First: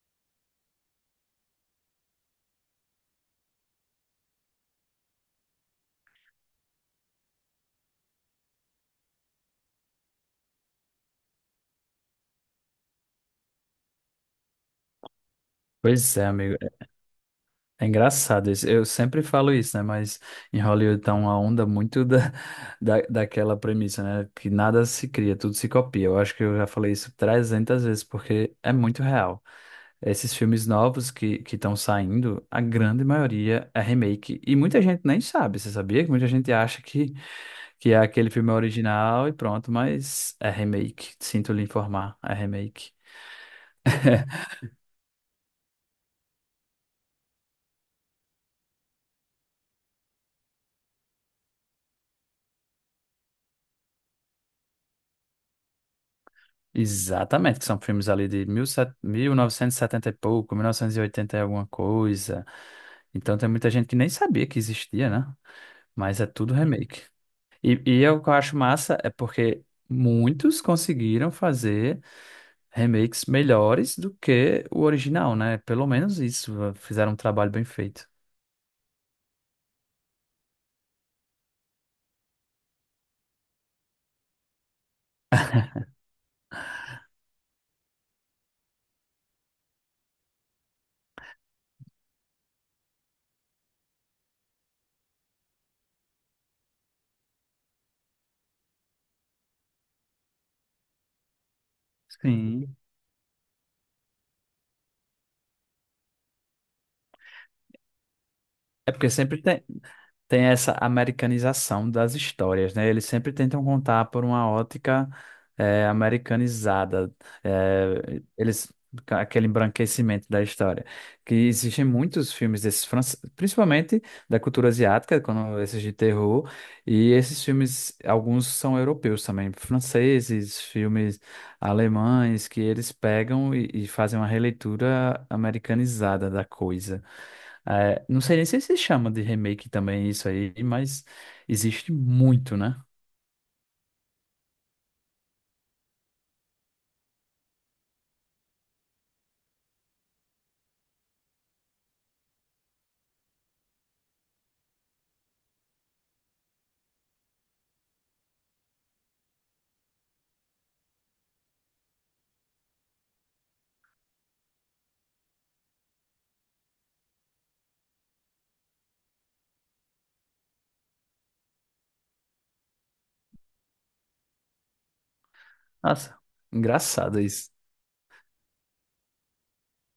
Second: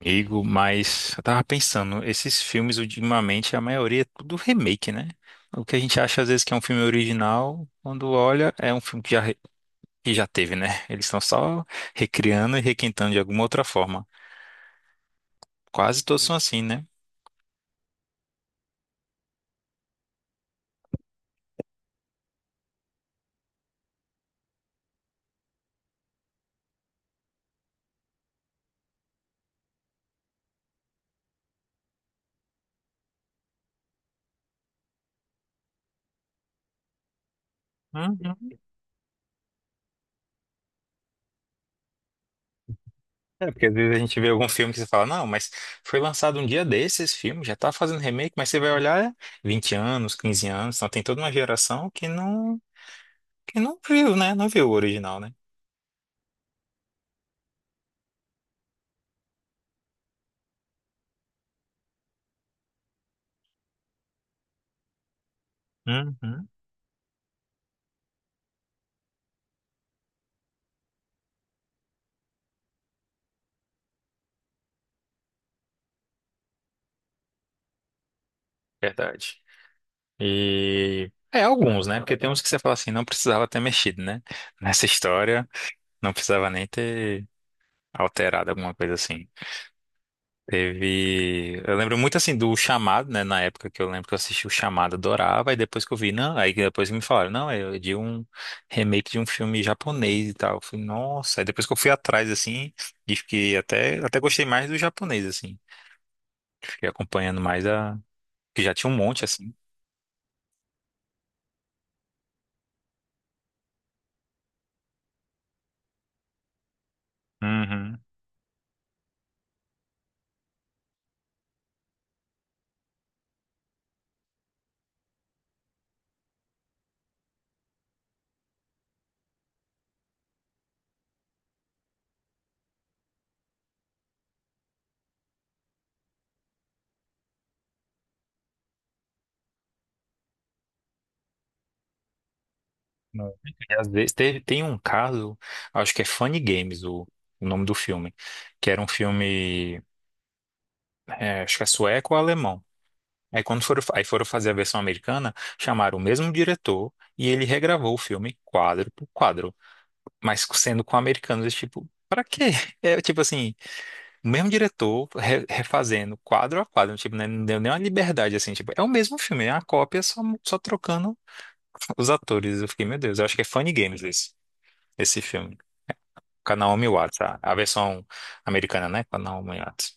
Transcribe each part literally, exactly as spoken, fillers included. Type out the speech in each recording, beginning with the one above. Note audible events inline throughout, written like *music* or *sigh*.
Amigo, mas eu tava pensando, esses filmes ultimamente, a maioria é tudo remake, né? O que a gente acha às vezes que é um filme original, quando olha, é um filme que já, re- que já teve, né? Eles estão só recriando e requintando de alguma outra forma. Quase Pois todos é, são amigo. assim, né? É é engraçado isso. Eu sempre falo isso, né? Mas em Hollywood tá uma onda muito da, *laughs* da, daquela premissa, né? Que nada se cria, tudo se copia. Eu acho que eu já falei isso trezentas vezes, porque é muito real. Esses filmes novos que que estão saindo, a grande maioria é remake. E muita gente nem sabe, você sabia? Que muita gente acha que, que é aquele Uhum. filme original e pronto, mas é remake. Sinto lhe informar, é remake. É, porque às vezes a gente vê algum filme que você fala, não, mas foi lançado um dia desses esse filme, já tá fazendo remake, mas você vai olhar é vinte anos, quinze anos, então tem toda uma geração que não, que não viu, né? Não viu o original, né? Exatamente, que são filmes ali de mil e set- mil novecentos e setenta e pouco, mil novecentos e oitenta e oitenta e alguma coisa. Então tem muita gente que nem sabia que existia, né? Mas é Uhum. tudo remake. E, e eu, o que eu acho massa é porque muitos conseguiram fazer remakes melhores do que o original, né? Pelo menos isso, fizeram um trabalho bem feito. Verdade. E é alguns, né? Porque tem uns que você fala assim, não precisava ter mexido, né? Nessa história, não precisava nem ter alterado alguma coisa assim. Teve, eu lembro muito assim do Chamado, né, na época que eu lembro que eu assisti o Chamado, adorava, e depois que eu vi, não, aí depois que depois me falaram, não, é de um remake de um filme japonês e tal. Eu falei, nossa, aí depois que eu fui atrás assim, Sim. e fiquei até até gostei mais do japonês assim. Fiquei acompanhando mais a que já tinha É um porque monte sempre assim. tem. Tem essa americanização das histórias, né? Eles sempre tentam contar por uma ótica eh, americanizada. Uhum. eh, eles ca- Aquele embranquecimento da história. Que existem muitos filmes desses, fran- principalmente da cultura asiática, quando esses de terror, e esses filmes, alguns são europeus também, franceses, filmes alemães que eles pegam e, e fazem uma releitura americanizada da coisa. É, não sei nem se se chama de remake também isso aí, mas existe muito, né? Não. E às vezes teve- tem um caso, acho que é Funny Games o, o nome do filme, que era um filme, é, acho que é sueco ou alemão. Aí quando foram, fa- aí foram fazer a versão americana, chamaram o mesmo diretor e ele regravou o filme quadro por quadro, mas sendo com americanos, tipo, pra quê? *laughs* É tipo assim, o mesmo diretor re- refazendo quadro a quadro, tipo, né, não deu nem uma liberdade assim, tipo, é o mesmo filme, é uma cópia só, só trocando os atores. Eu fiquei, meu Deus, eu acho que é Funny Games esse, esse filme. Nossa, Com a Naomi engraçado Watts, a, isso. a versão americana, né? Com a Naomi Watts.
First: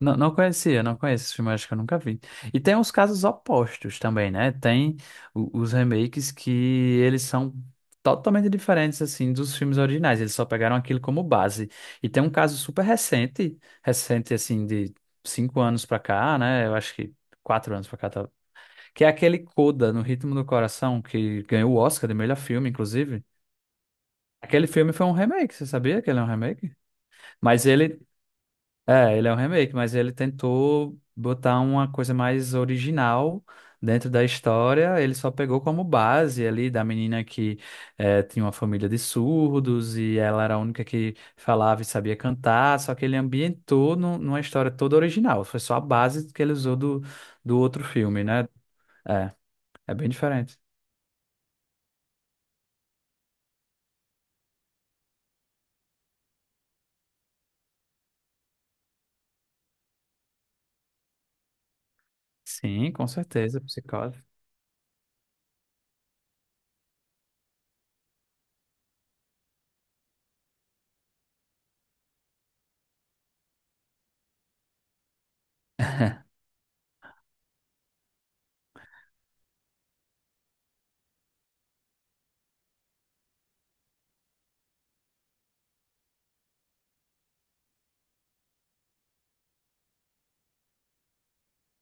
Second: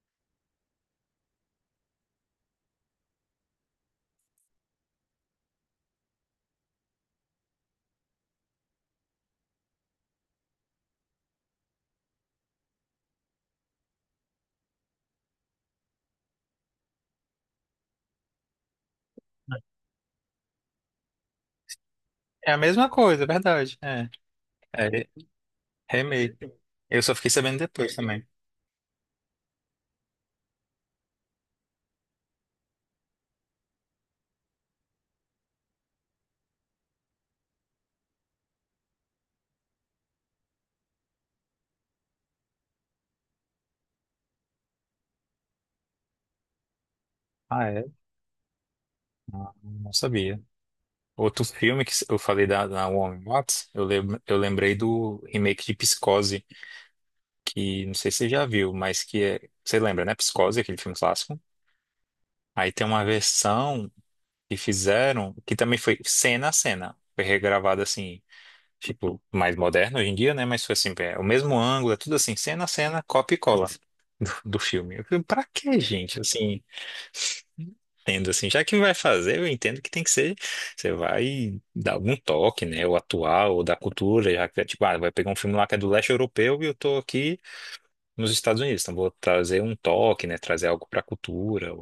Não, não conhecia, não conheço esse filme, acho que eu nunca vi. E tem uns casos opostos também, né? Tem o- os remakes que eles são totalmente diferentes, assim, dos filmes originais. Eles só pegaram aquilo como base. E tem um caso super recente, recente, assim, de cinco anos pra cá, né? Eu acho que quatro anos pra cá, tá? Que é aquele Coda, No Ritmo do Coração, que ganhou o Oscar de melhor É a filme, mesma coisa, inclusive. é verdade. É, Aquele É, filme foi re- um remake, você sabia que ele é um remake. remake? Eu só fiquei sabendo Mas depois ele também. é, ele é um remake, mas ele tentou botar uma coisa mais original dentro da história. Ele só pegou como base ali da menina que eh, tinha uma família de surdos e ela era a única que falava e sabia cantar. Só que ele ambientou nu- numa história toda original. Foi só a base que ele usou do, do Ah, é? outro filme, né? É, Não é bem sabia. diferente. Outro filme que eu falei da, da Naomi Watts, eu, lem, eu lembrei do remake de Psicose, que não sei se você já viu, mas que é. Você lembra, né? Psicose, aquele filme clássico. Aí tem Sim, uma com certeza, versão psicose. que fizeram, que também foi cena a cena. Foi regravada assim. Tipo, mais moderno hoje em dia, né? Mas foi assim, é o mesmo ângulo, é tudo assim, cena a cena, copia e cola do, do filme. Eu falei, pra que, gente? Assim, tendo assim, já que vai fazer, eu entendo que tem que ser, você vai dar algum toque, né? Ou atual, ou da cultura, já que é tipo, ah, vai pegar um filme lá que é do leste europeu e eu tô aqui nos Estados Unidos, então vou trazer um toque, né? Trazer algo pra cultura.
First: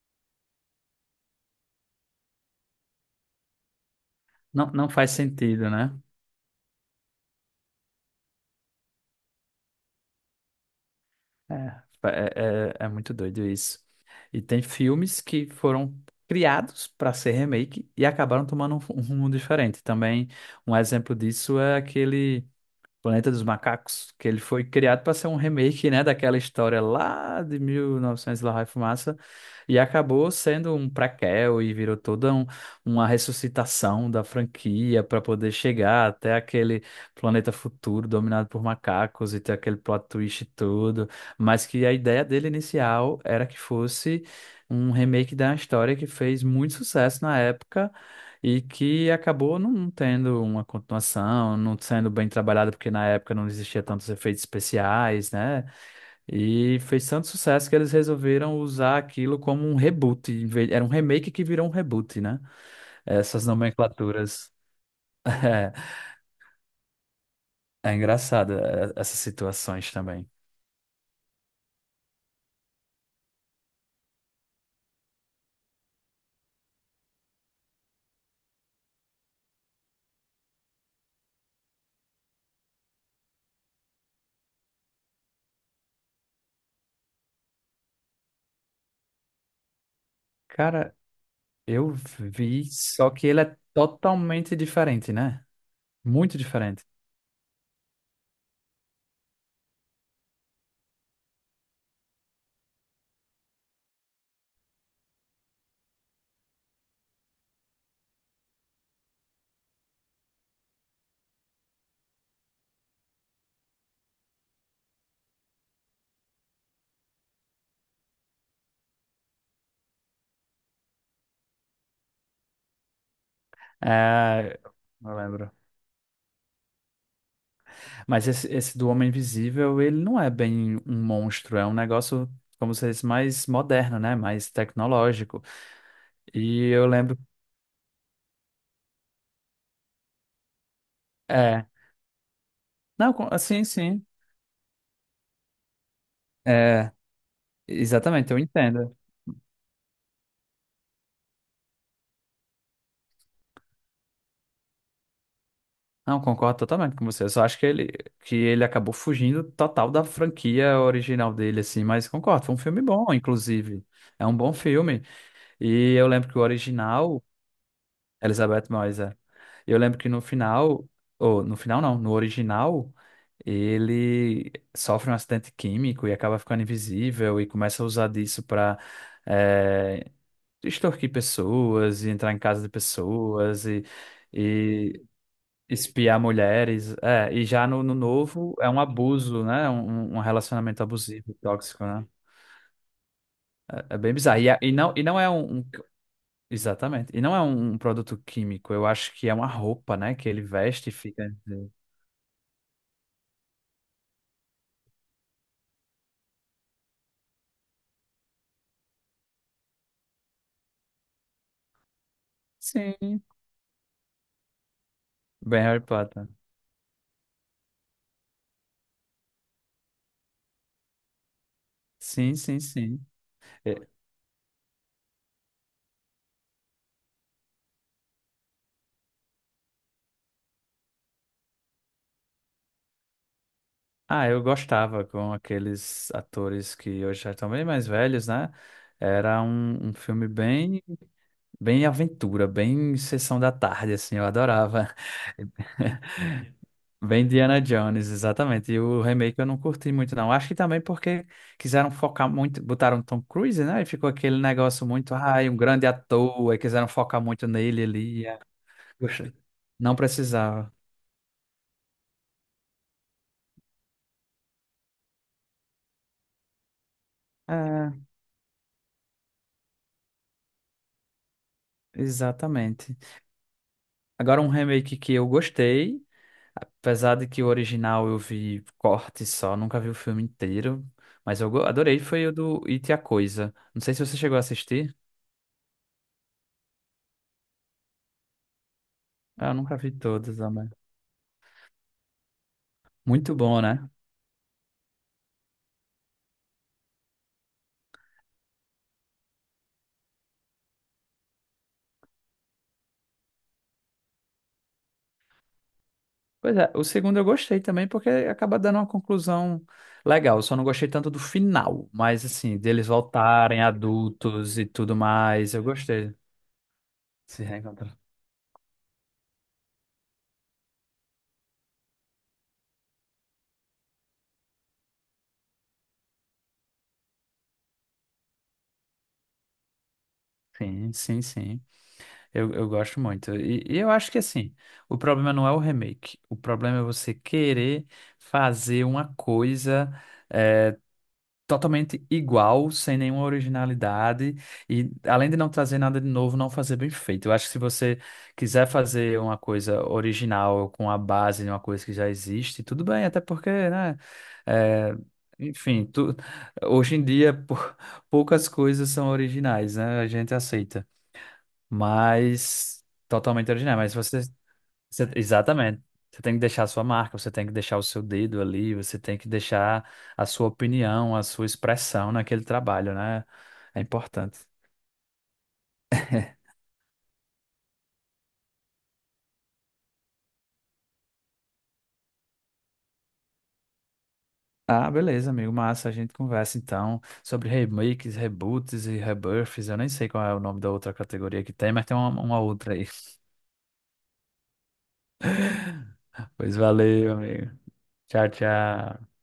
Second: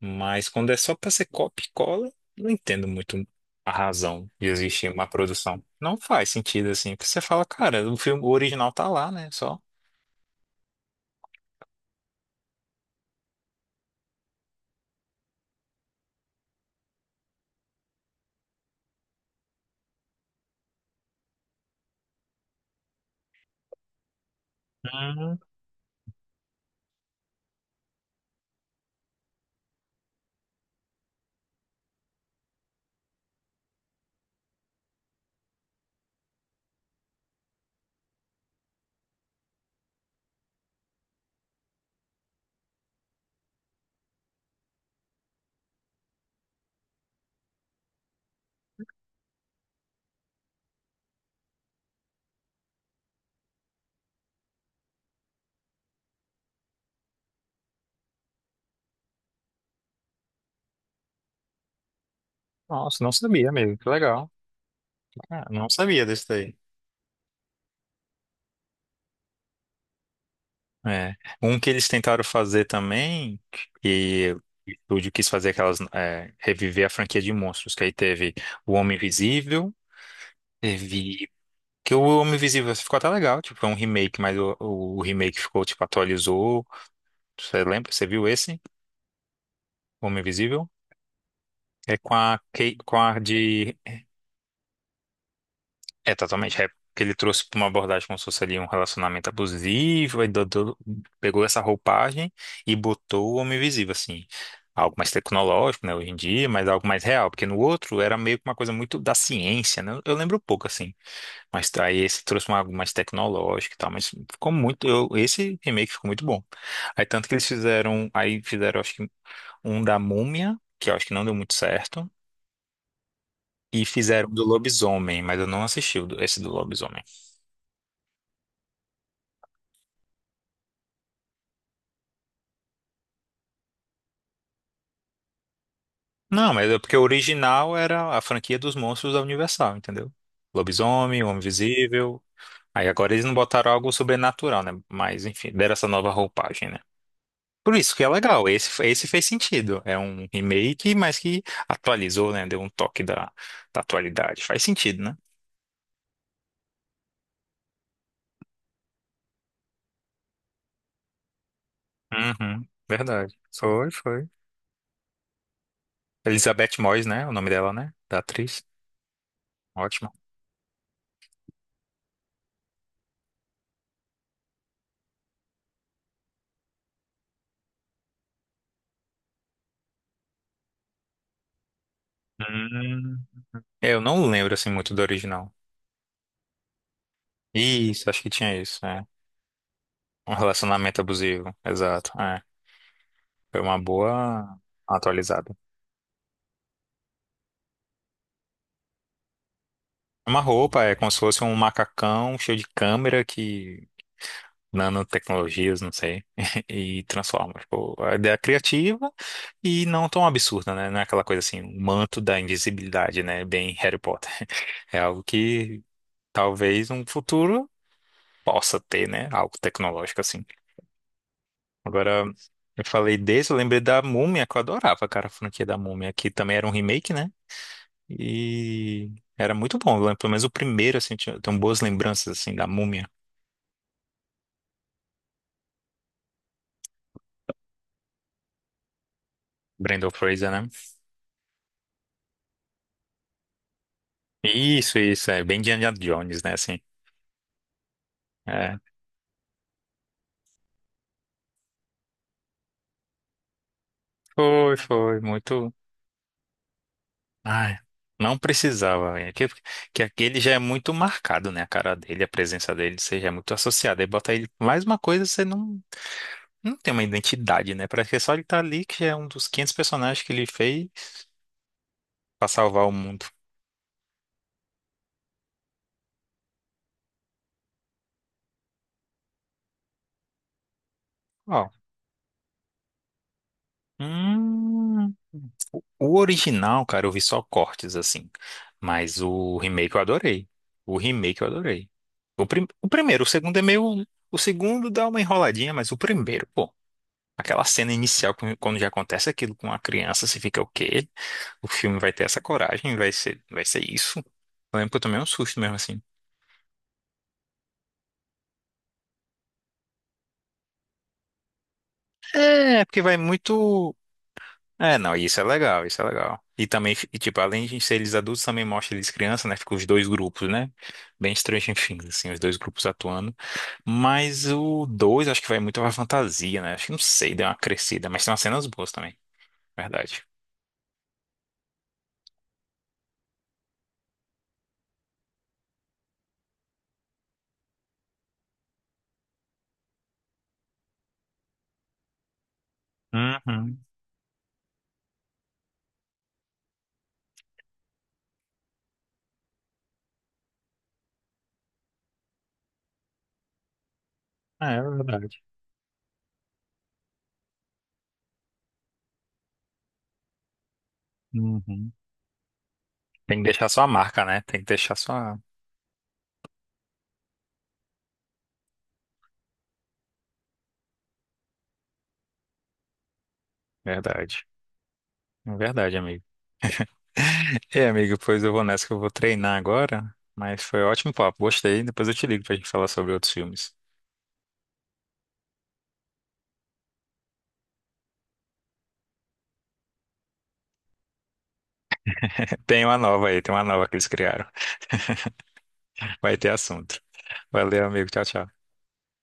Mas quando é só para ser copia e cola, não entendo muito a razão de Não, não existir uma faz produção. sentido, né? Não faz sentido assim, porque você fala, cara, o filme o original tá lá, né? Só. É, é, é, é muito doido isso. E tem filmes que foram criados para ser remake e acabaram tomando um, fu- um rumo diferente. Também um exemplo disso é aquele. Planeta dos Macacos, que ele foi criado para ser um Hum, remake, né, daquela história lá de mil e novecentos e novecentos e lá vai fumaça, e acabou sendo um prequel e virou toda um- uma ressuscitação da franquia para poder chegar até aquele planeta futuro dominado por macacos e ter aquele plot twist e tudo, mas que a ideia dele inicial era que fosse um remake da história que fez muito sucesso na época e que acabou não tendo uma continuação, não sendo bem trabalhada, porque na época não existia tantos efeitos especiais, né? E fez tanto sucesso que eles resolveram usar aquilo como um reboot. em vez- Era um remake que virou um reboot, né? nossa, não Essas sabia mesmo. Que legal. nomenclaturas. Ah, não *laughs* sabia desse daí. É, é engraçado, é essas situações também. É. Um que eles tentaram fazer também, e o estúdio quis fazer aquelas, é, reviver a franquia de monstros, que aí teve O Homem Invisível, teve. Que o Homem Invisível ficou até legal, tipo, foi um remake, mas o, o remake ficou, tipo, atualizou. Você lembra? Você viu esse? Homem Invisível? Cara, eu É com a, vi, Kay- com só a que ele é de. totalmente diferente, né? É Muito totalmente rap. diferente. Que ele trouxe pra uma abordagem como se fosse ali um relacionamento abusivo. Aí do- do- pegou essa roupagem e botou o Homem Invisível, assim. Algo mais tecnológico, né, hoje em dia, mas algo mais real. Porque no outro era meio que uma coisa muito da ciência, né? Eu lembro pouco, assim. Mas aí esse trouxe uma, algo mais tecnológico e tal, mas ficou muito. Eu, esse remake ficou muito bom. Aí tanto que eles fizeram. Aí fizeram, acho que, um da Múmia, que eu acho que não deu muito certo. E fizeram do É, eu Lobisomem, mas eu lembro. não assisti o do- esse do Lobisomem. Mas esse, esse do Homem Invisível, ele não é bem um monstro, é um negócio, como se disse, mais moderno, né? Mais tecnológico. Não, E mas é eu porque o lembro. original era a franquia dos monstros da Universal, entendeu? Lobisomem, Homem É. Invisível. Aí Não, agora eles com- não assim, botaram algo sim. sobrenatural, né? Mas enfim, deram essa nova roupagem, né? É, Por isso que é exatamente, eu legal, esse, entendo. esse fez sentido. É um remake, mas que atualizou, né? Deu um toque da, da atualidade. Faz sentido, né? Não, concordo totalmente com você. Eu só acho que ele, que ele acabou fugindo total da franquia original dele, assim, mas concordo, foi um Uhum, filme bom, verdade. inclusive. Foi, É foi. um bom filme. E eu lembro que o Elizabeth Moss, original. né? O nome dela, né? Da atriz. Elizabeth Moyes, é. Eu lembro que Ótimo. no final, ou no final não, no original, ele sofre um acidente químico e acaba ficando invisível e começa a usar disso para extorquir pessoas e entrar em casa de Hum. pessoas e, É, eu não lembro, assim, muito do e original. espiar mulheres. É, e já no, no Isso, acho que novo tinha é um isso, é. abuso, né? Um, um um Um relacionamento relacionamento abusivo, abusivo, tóxico, né? exato. É. Foi uma É, é bem bizarro. E, boa a- e não e não é atualizada. um, um. Exatamente. E não é um um produto químico, eu acho que é uma roupa, né? Que Uma ele roupa, veste e é como se fica. fosse um macacão cheio de câmera que nanotecnologias, não sei, *laughs* e transforma. Tipo, a ideia é criativa e não tão absurda, né? Não é aquela coisa assim, o manto da invisibilidade, Sim. né? Bem Harry Potter. *laughs* É algo Bem Harry que Potter. talvez um futuro possa ter, né? Algo tecnológico assim. Agora, Sim, sim, eu sim. falei desse, eu É. lembrei da Múmia, que eu adorava, cara, a franquia da Múmia, que também era um remake, né? E era muito bom, eu lembro, pelo menos o primeiro, assim, tinha, tenho boas lembranças, assim, da Múmia. Ah, eu gostava com aqueles atores que hoje já estão bem mais velhos, né? Era um, um Brendan filme Fraser, né? bem, bem aventura, bem sessão da tarde, assim, eu adorava. Isso, isso, é bem Indiana *laughs* Jones, né? Assim, Bem Indiana Jones, exatamente. é, E o remake eu não curti muito, não. Acho que também porque quiseram focar muito, botaram Tom Cruise, né? E ficou aquele foi, negócio muito, foi, ai, um muito. grande ator, e quiseram focar muito Ai, nele ali. não É. precisava. É Gostei. que, Não que aquele já é precisava. muito marcado, né? A cara dele, a presença dele, você já é muito associado. Aí bota ele mais uma coisa, você não, não tem uma identidade, né? É, Parece que é só ele tá ali, que já é um dos quinhentos personagens que ele fez pra salvar o exatamente. mundo. Agora um remake que eu gostei, apesar de que o original eu vi corte só, nunca vi o filme inteiro, mas eu go- Ó. adorei, foi o do It e a Coisa. Não sei se você chegou a assistir. Hum, o original, cara, eu vi só cortes assim. Mas Ah, eu o nunca vi remake eu todos, adorei. também. O remake eu adorei. O, prim- o primeiro, o Muito segundo bom, é né? meio. O segundo dá uma enroladinha, mas o primeiro, pô. Aquela cena inicial, quando quando já acontece aquilo com a criança, você fica o quê? O filme vai ter essa coragem, vai ser, vai ser isso. Eu lembro que eu tomei um susto mesmo assim. Pois é, o segundo eu gostei também, porque acaba dando uma conclusão legal. Eu só não gostei tanto do final, mas assim, É, deles porque vai voltarem muito. adultos e tudo É, não, isso é mais, eu legal, isso é gostei. legal. E também, e, tipo, Se além de ser reencontrar. eles adultos, também mostra eles crianças, né? Fica os dois grupos, né? Bem Stranger Things, *laughs* assim, os dois grupos atuando. Mas o dois acho que vai muito pra fantasia, né? Acho que não sei, deu uma crescida, mas tem umas cenas boas também, verdade. Sim, sim, sim. Eu, eu gosto muito. E, e eu acho que assim, o problema não é o remake. O problema é você querer fazer uma coisa. eh, Totalmente igual, sem nenhuma Uhum. originalidade, e além de não trazer nada de novo, não fazer bem feito. Eu acho que se você quiser fazer uma coisa original com a base de uma coisa que já existe, tudo bem, até porque, né? É, é É, verdade. enfim, tu- hoje em dia *laughs* pou- poucas coisas são originais, né? A gente aceita, Uhum. mas Tem que totalmente deixar original. sua Mas você marca, né? Tem que deixar você- sua. exatamente. Você tem que deixar a sua marca, você tem que deixar o seu dedo ali, você tem que deixar a sua opinião, a sua expressão naquele trabalho, né? É importante. Verdade. Verdade, amigo. *laughs* É, amigo, pois eu vou nessa que eu vou treinar agora. Mas foi ótimo papo, gostei. Depois eu te ligo pra gente falar sobre outros filmes. Ah, beleza, amigo. Massa, a gente conversa então sobre remakes, reboots e rebirths. Eu nem sei qual é o nome da outra categoria que tem, mas tem uma, uma *laughs* outra Tem aí. uma nova aí, tem uma nova que eles criaram. *laughs* Vai ter Pois assunto. valeu, amigo. Valeu, amigo. Tchau, Tchau, tchau. tchau.